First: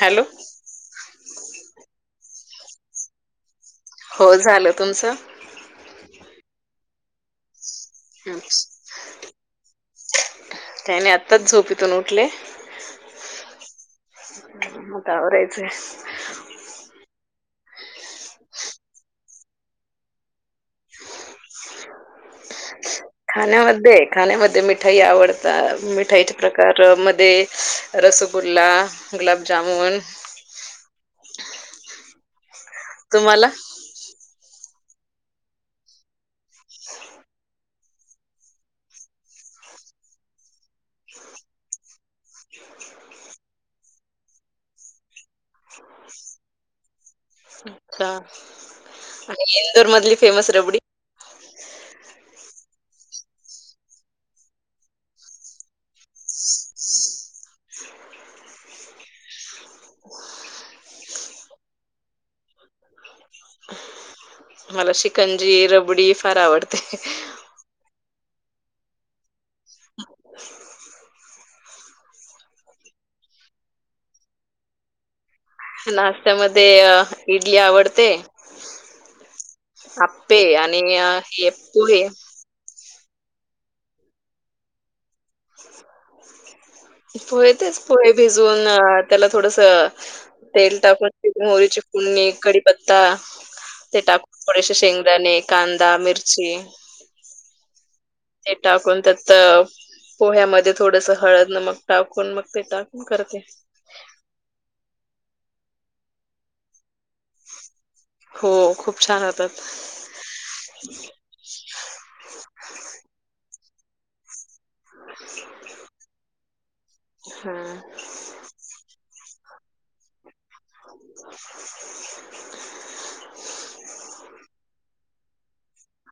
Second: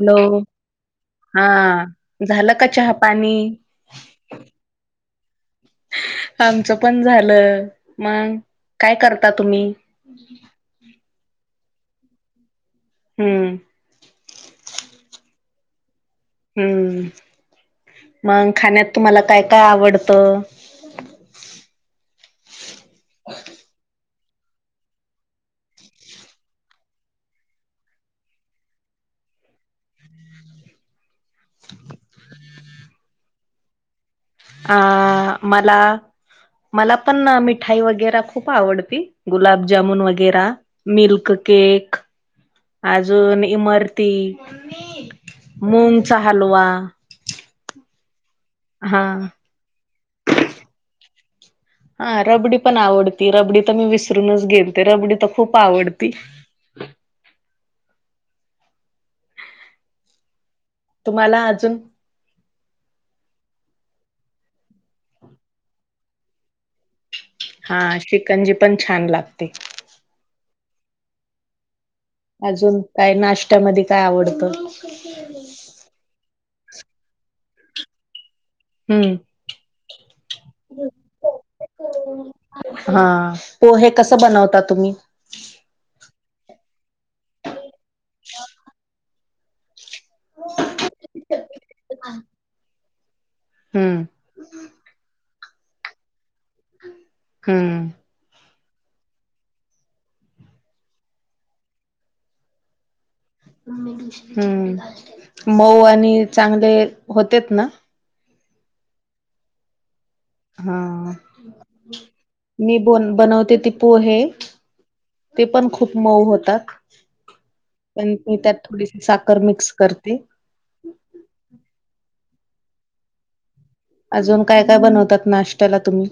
Hello नाई हा झाल का चहा पाणी हो झाल तुमच आमच पण झाल मग काय करता तुम्ही? काय नाय आत्ताच झोपतून उठले हम्म म आवराय स्ट्रेस हम्म मग खाण्यात तुम्हाला काय काय आवडत. खाण्यामध्ये खाण्यामध्ये मिठाई आवडता मिठाईच्या प्रकार मध्ये रसगुल्ला गुलाबजामुन आवाज नाही येत [inaudible] तुम्हाला? अ मला मला पण मिठाई वगैरा खूप आवडती गुलाबजामून वगैरा मिल्क केक अजून इमारती मूंगचा हालवा. अच्छा हा आणि इंदोर मधली फेमस रबडी. हा रबडी पण आवडती रबडी तर मी विसरूनच गेलते रबडी तर खूप आवडती. तूम्हाला अजुन मला शिकंजी रबडी फार आवडते. हा शिकंजी पण छान लागते. अजून काय नाष्ट्यामध्ये काय आवडत? हम् [unintelligible] नाष्टा मध्ये इडली आवडते. हम्म आप्पे आणि पोहे हा पोहे कस बनवता तुम्ही. पोह तेच पोहे भिजून त्याला थोडस तेल टाकून जीरे मोहरीची फुडणी कडीपत्ता ते हम्म टाकून थोडेसे शेंगदाणे, कांदा, मिरची. हम्म ते टाकून त्यात. पोह्यामध्ये थोडस हळद, नमक टाकून मग ते टाकून करते. हम्म मऊ आणि चांगले होतेत ना. हो खूप छान होतात. हा मी बन बनवते ति पोहे ते पण खूप मऊ होतात. हा पण मी त्यात थोडीशी साखर मिक्स करते. [inaudible] अजून काय काय बनवतात नाश्त्याला तुम्ही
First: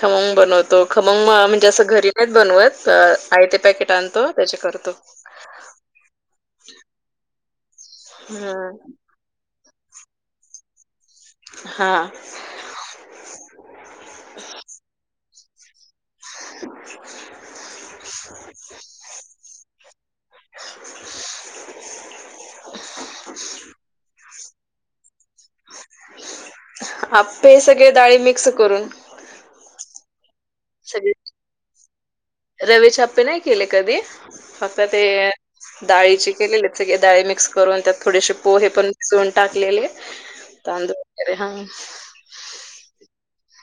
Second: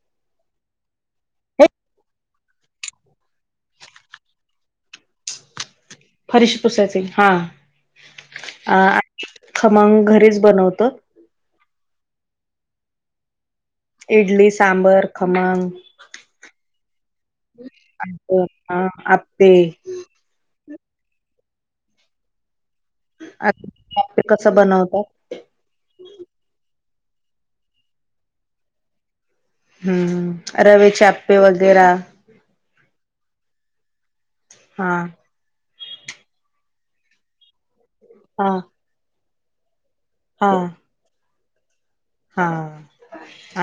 खमंग बनोतो. खमंग म्हणजे असं घरी नाहीत बनवत. आयते पॅकेट आणतो त्याचे करतो. फरीशी पुसायचे हा हं. आ खमंग घरीच बनवतो. हा इडली, सांबर, खमंग. हो अ आपे. आ आपे कस बनवतात. आपे सगळे डाळी मिक्स करून. रव्याचे आप्पे वगैरा. रवी चे आपे नाही केले कधी फक्त हा ते डाळीची केलेली सगळे डाळी मिक्स करून त्यात थोडेसे हा पोहे पण मिसून टाकलेले. हा तांदुळ वैगरे हा. हा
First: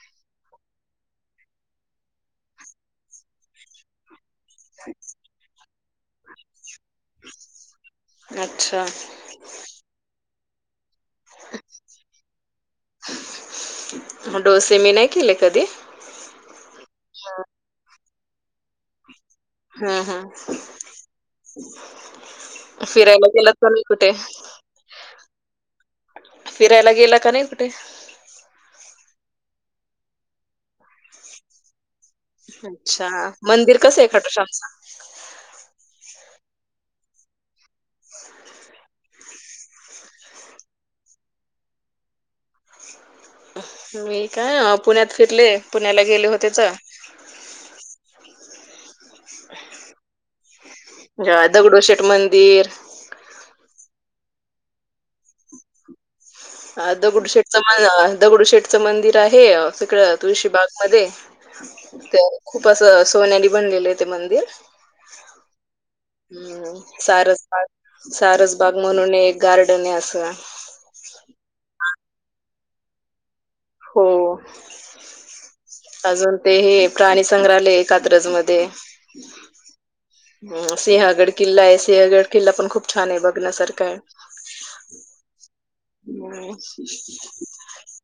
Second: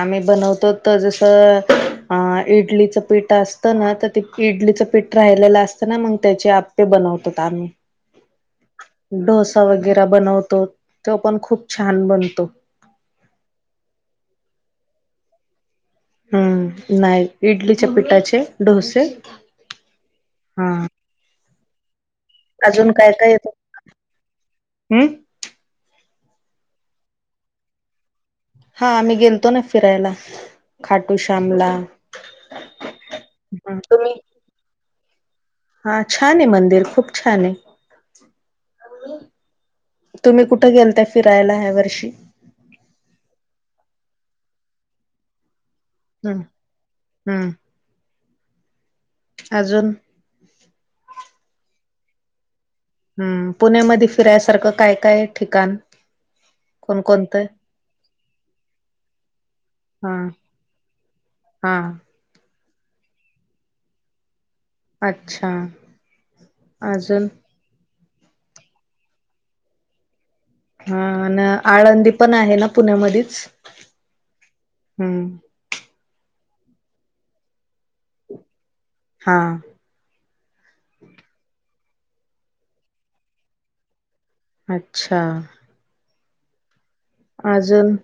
आम्ही बनवतो तर जसं इडलीच पिठ असतं ना तर त इडलीचं पीठ राहिलेलं असतं ना मग त्याचे आपे बनवतोात आम्ही. अच्छा डोसा वगैरे बनवतो. तो पण खूप छान बनतो. डोसे मी नाही. केले कधी हम्म नाही इडलीच्या पिठाचे डोसे हम्म हम हा अजून काय काय फिरायला येतं? गेला तर नाही कुठे हम्म फिरायला गेला का नाही कुठे हा आम्ही गेलतो ना फिरायला खाटू श्यामला अच्छा मंदिर कसं आहे तुम्ही खाटूश्यामच हा छान आहे. मंदिर खूप छान आहे. तुम्ही कुठं गेलत फिरायला ह्या वर्षी मी काय पुण्यात फिरले पुण्याला गेले हम्म होतेच. हम्म अजून जेव्हा दगडोशेठ मंदिर हम्म पुण्यामध्ये फिरायसारखं काय काय ठिकाण. अ कोणकोणतं दगडूशेठच म दगडूशेठचं मंदिर आहे. तिकड हा तुळशीबाग मध्ये हा त्या खूप असं सोन्यानी बनलेले आहे. ते मंदिर अच्छा हम्म अजून सारसबाग सारसबाग म्हणून एक गार्डन आहे असं हा न आळंदी पण आहे ना पुण्यामध्येच हो हम्म अजून ते हे प्राणी संंग्रहालय कात्रज मध्ये. हा. सिंहगड किल्ला आहे सिंहगड किल्ला पण खूप छान आहे बघण्यासारखा आहे‌. अच्छा. हम्. अजून?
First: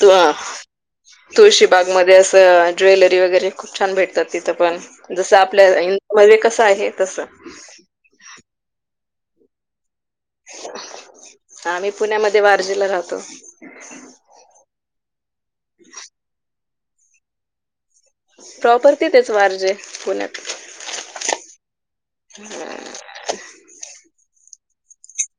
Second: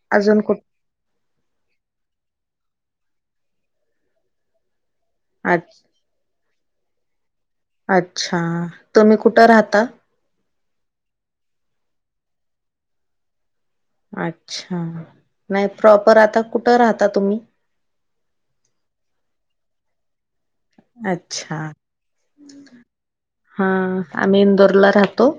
तो अजून कुठ तुळशीबाग मध्ये असं ज्वेलरी वगैरे खूप छान भेटतात तिथं पण. जसं अ आपल्या इडियामध्ये कसं आहे तसं. अच्छा तुम्ही कुठं राहता? आम्ही पुण्यामध्ये वारजे ला राहतो. अच्छा म यात प्रॉपर आता कुठं राहता तुम्ही? प्रॉपर तिथेच वारजे पुण्यात. अच्छा हा आम्ही इंदोरला राहतो.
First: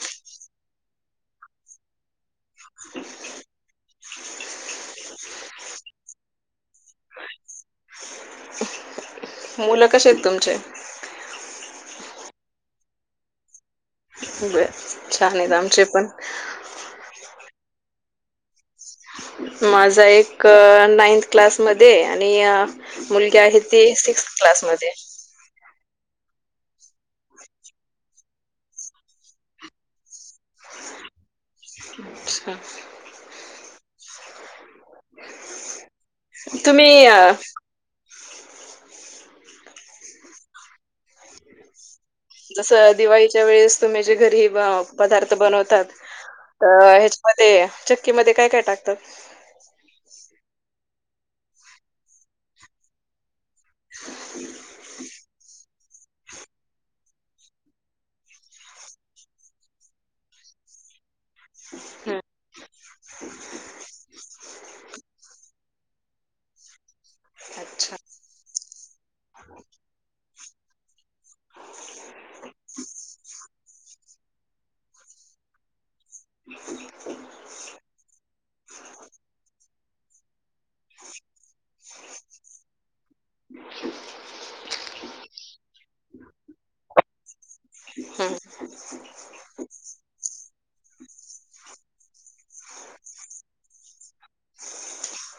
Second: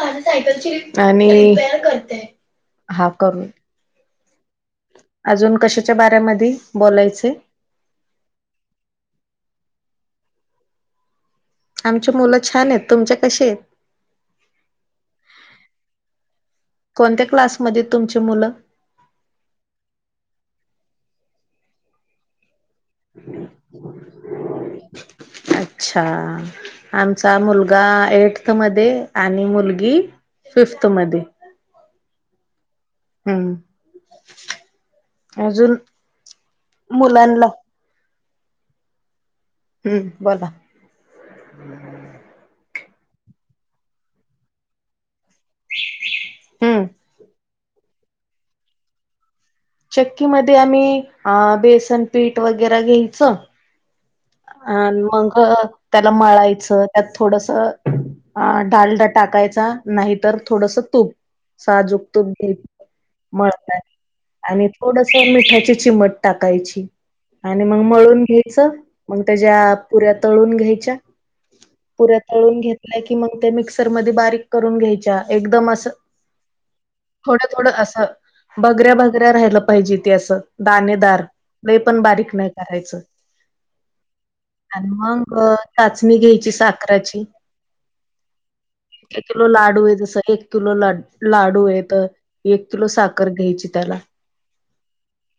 आणि हा कमी अजून कशाच्या बाऱ्यामधी बोलायचये मुलं कशेयेत तुमचे? आमचे मुलं छानेत तुमचे कशेत बय छानयेत आमचे पण. कोणत्या क्लासमध्ये तुमचे मुलं? माझा एक नाइंथ क्लासमध्ये आणि मुलगी आहे ती सिक्स क्लासमध्ये. अच्छा. आमचा मुलगा एट मध्ये आणि मुलगी फिफ्थ मध्ये. अच्छा. हम्म अजून तुम्ही मुलांना हम्म बोला. जसं दिवाळीच्या वेळेस तुम्ही जे घरी पदार्थ बनवतात अ हम्म ह्याच्यामध्ये ते चक्की मध्ये काय काय टाकतात? चक्कीमध्ये आम्ही बेसन पीठ वगैरे घ्यायचं अन मग त्याला मळायचं त्यात थोडस अ डालडा टाकायचा नाहीतर थोडस तूप. साजुक तुप मळतान आणि थोडस मिठाची चिमट. टाकायची आणि मग अच्छा. मळून घ्यायचं मग त्याच्या पुऱ्या तळून घ्यायच्या. पुऱ्या तळून घेतल्या की मग ते मिक्सर मध्ये बारीक करून घ्यायच्या एकदम असं थोडं थोडं असं बगऱ्या बगऱ्या राहिलं पाहिजे ते असं दाणेदार लई पण बारीक नाही करायचं. आणि मग चाचणी घ्यायची साखराची हम्. एक किलो लाडू आहे जसं एक किलो ला लाडू आहे तर मी, एक किलो साखर घ्यायची त्याला.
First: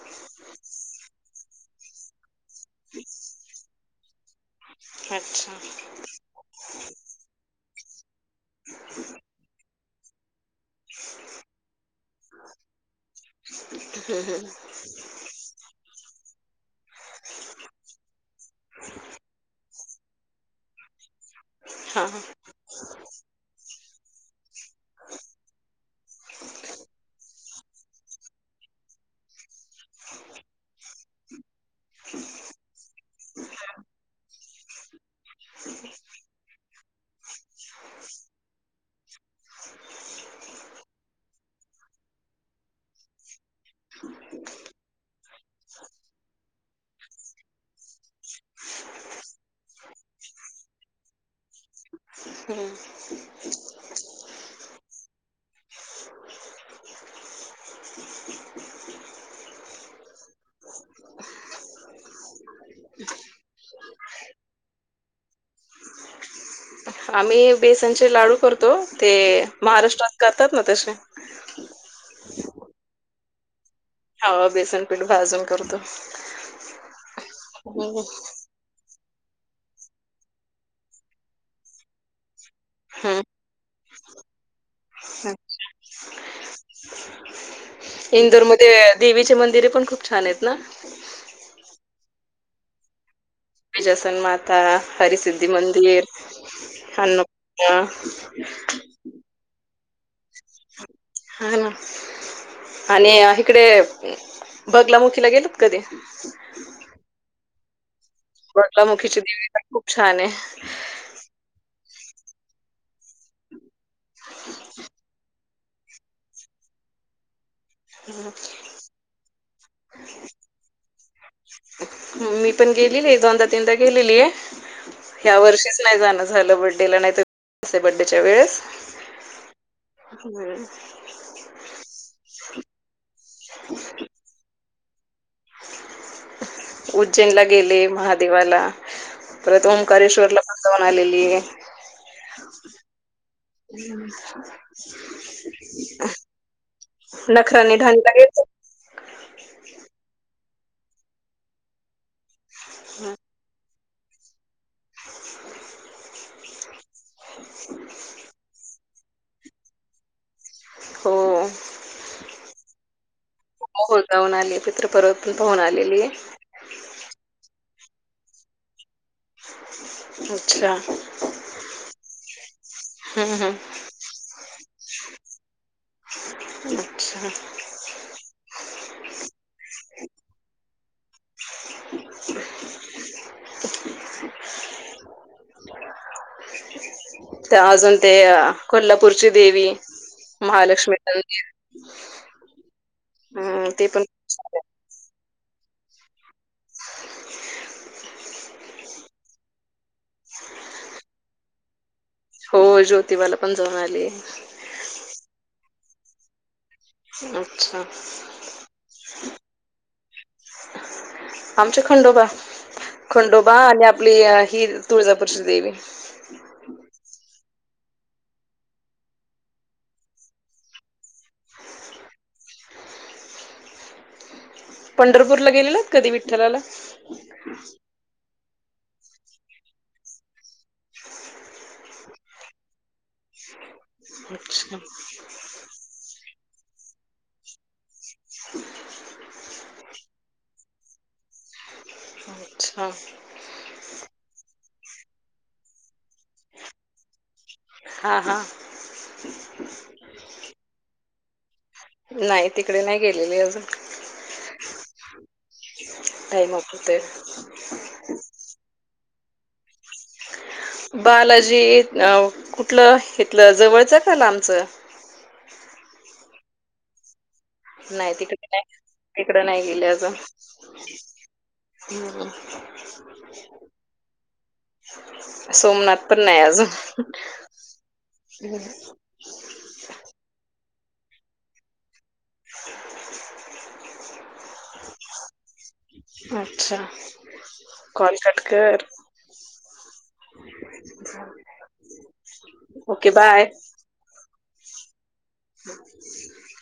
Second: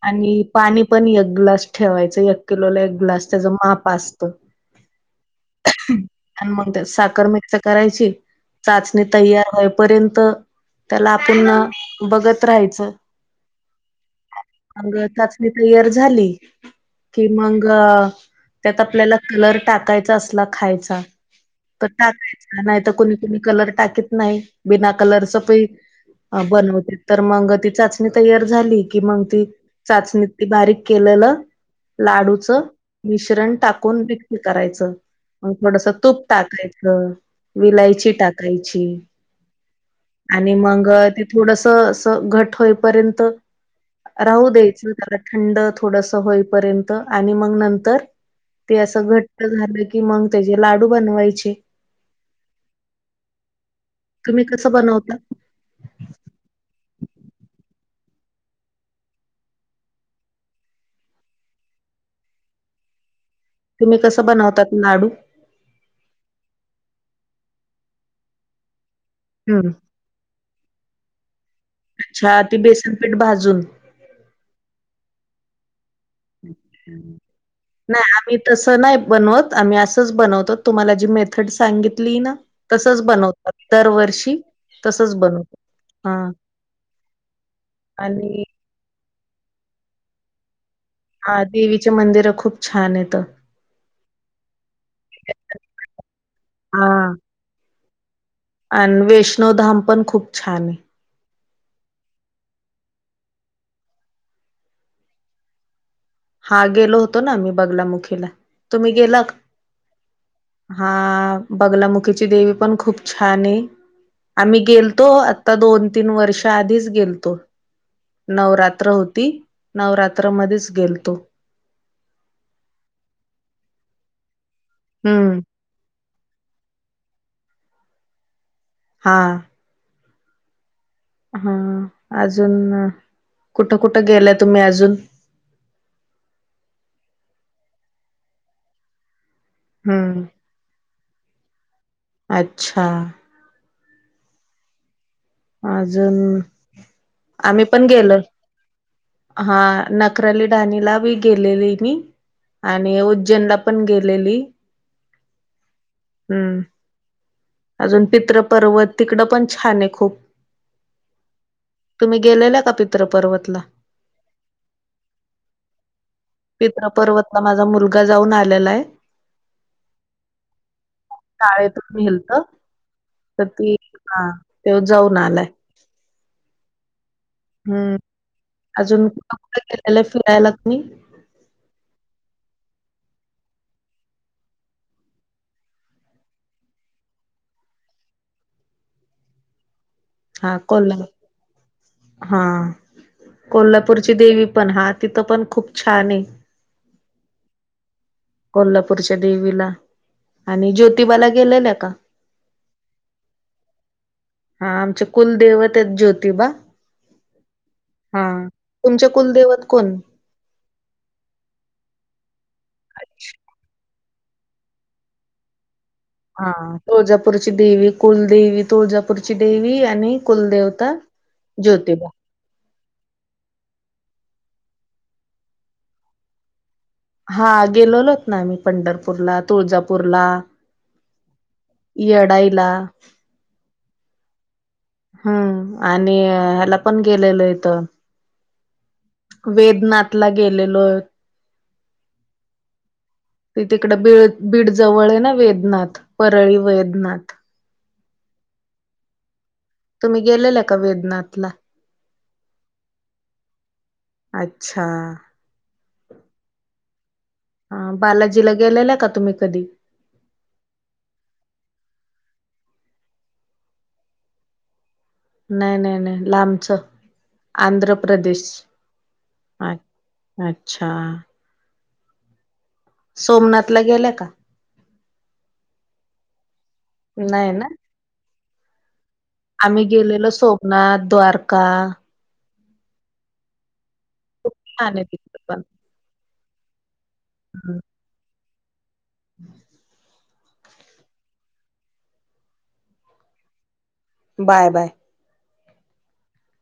आणि पाणी एक ग्लास ठेवायचं एक किलोला ला अस त्याच माप असत. अच्छा. आणि मग ते साखर मिक्स करायची का चाचणी तयार होईपर्यंत त्याला आपण बघत राहायचं. [inaudible] हम् हम् आणि एकाची पियर झाली कि मंग अ त्यात आपल्याला कलर टाकायचा असला खायचा. तर हा. त्यात नाही तर कुणी कोणी कलर टाकीत नाही बिना कलरच पिट, बनवते तर मग ती चाचणी तयार झाली कि मग ती चाचणी बारीक केलेलं.. लाडू च मिश्रण टाकून विक करायचं. मग थोडस तूप टाकायच विलायची टाकायची. आणि मग ते थोडस अस घट होईपर्यंत. राहू द्यायचं त्याला थंड थोडस होईपर्यंत. आणि मग नंतर ते असं घट्ट झालं की मग त्याचे लाडू बनवायचे. हम्म. तुम्ही कसं बनवता. तुम्ही कसं बनवतात लाडू, आम्ही बेसनचे लाडू करतो ते हम् महाराष्ट्रात करतात ना तसे, अच्छा ती बेसनपीठ भाजून. हो बेसनपीठ भाजून करतो? हम् नाही आम्ही तसं नाही बनवत आम्ही असंच बनवतो तुम्हाला जी मेथड सांगितली ना. तसच बनवतात दरवर्षी तसच बनवतात हा [unintelligible] इंदोरमध्ये देवीचे मंदिरे पण खूप छान आहेत ना. हा देवीचे मंदिर खूप छान आहेतेत. बिजासन माता हरसिद्धि मंदिर, हां अन्नपूर्णा, हा आणि वैष्णो धाम पण खूप छानहे. हा ना. आणि इकडे बगलामुखीला गेलत कधी. हा गेलो होतो ना मी बगलामुखे बडलामुखीची देवी पण खूप छान आहे? ह बगलामुखीची देवी पण खूप छान आहे. आम्ही गेलतो आता दोन, तीन वर्ष आधीच गेलतो नवरात ञ होती नवरात्रामध्येच गेल तो. मी पण गेलेली आहे दोनदा तीनदा गेलेली आहे. ह्या हं, वर्षी नाही जाणं झालं बडडेला नाही त बडडेच्या वेळेस हा. हम् हा अजून कुठं कुठं गेला तुम्ही अजून, उज्जैनला गेले महादेवाला. परत हम्म ओंकारेश्वरला पण जाऊन आलेलीये. अच्छा हम्. अजून, आमी पण ढाणीला गेलो. गेलते? हा नखराली राणीला बी गेलेली मी आणि उज्जैनलाप् पण गेलेली. [unintelligible] हम्म. ह अजून पित्रपर्वत तिकडं पण छाने खूप. हो. तुमी गेलेला का पित्रपर्वतला? मोहोळ जाऊन आली, पित्रपर्वत पण पाहून आलेली आहे. पित्र पर्वतला माझा मुलगा जाऊन आलेलाय. अच्छा, शाळेतून नेलत हं हं तर हं. ती हा त्यो जाऊन आलाय. अच्छा. हम्म, अजून कुठं कुठं गेलेलं फिरायला तुमी? [inaudible] [inaudible] त अजून ते कोल्हापूरची देवी, हा महालक्ष्मी कोल्हा मंदिर. हा हम्म ते पण कोल्हापूरची देवी पण हा तिथं पण खूप छाने. कोल्हापूरच्या देवीला आणि ज्योतिबाला गेलेल्या का? ज्योतिवाला पण जाऊन आलीय. हा आमचे कुलदेवतेत ज्योतिबा. अच्छा हा तुमचे कुलदैवत कोण? आमचे खंडोबा, खंडोबा आणि आप् -पली ही तुळजापूरची देेवी. हा तुळजापूरची देवी कुलदेवी तुळजापूरची देवी आणि कुलदेवता ज्योतिबा. पंढरपूरला गेलेलात कधी विठ्ठलाला? हा गेलोलोत आमी पंढरपूरला, तुळजापूरला. येडाईला. [inaudible] [inaudible] आणि ह्याला पण गेलेलंयतं वेदनाथ. ला गेलेलो. अच्छा. ते तिकडं बीड बीड जवळे ना वेदनाथ, परळी वेदनाथ. हा हा. तुम्ही गेलेल्या का वेदनाथला. नाय तिकडे नाय गेलेली अजून. अच्छा. टाईम कुठे. हा बालाजीला गेलेल्या का तुमी कधी? बालाजी अ कुठलं हितलं जवळचं का लामचं? नई नई नई लांबचं. नाही तिकडं नाही तिकडं नाही अ गेले अजून अच्छा. हम्म सोमनाथ ला गेला, का सोमनाथ तर नाही, अजून नाही ना. आम्ही गेलेलो सोमनाथ द्वारका खूप छान आहे तिथं पण अच्छा कॉल कट कर. हम् ओके बाय बाय, बाय [unintelligible]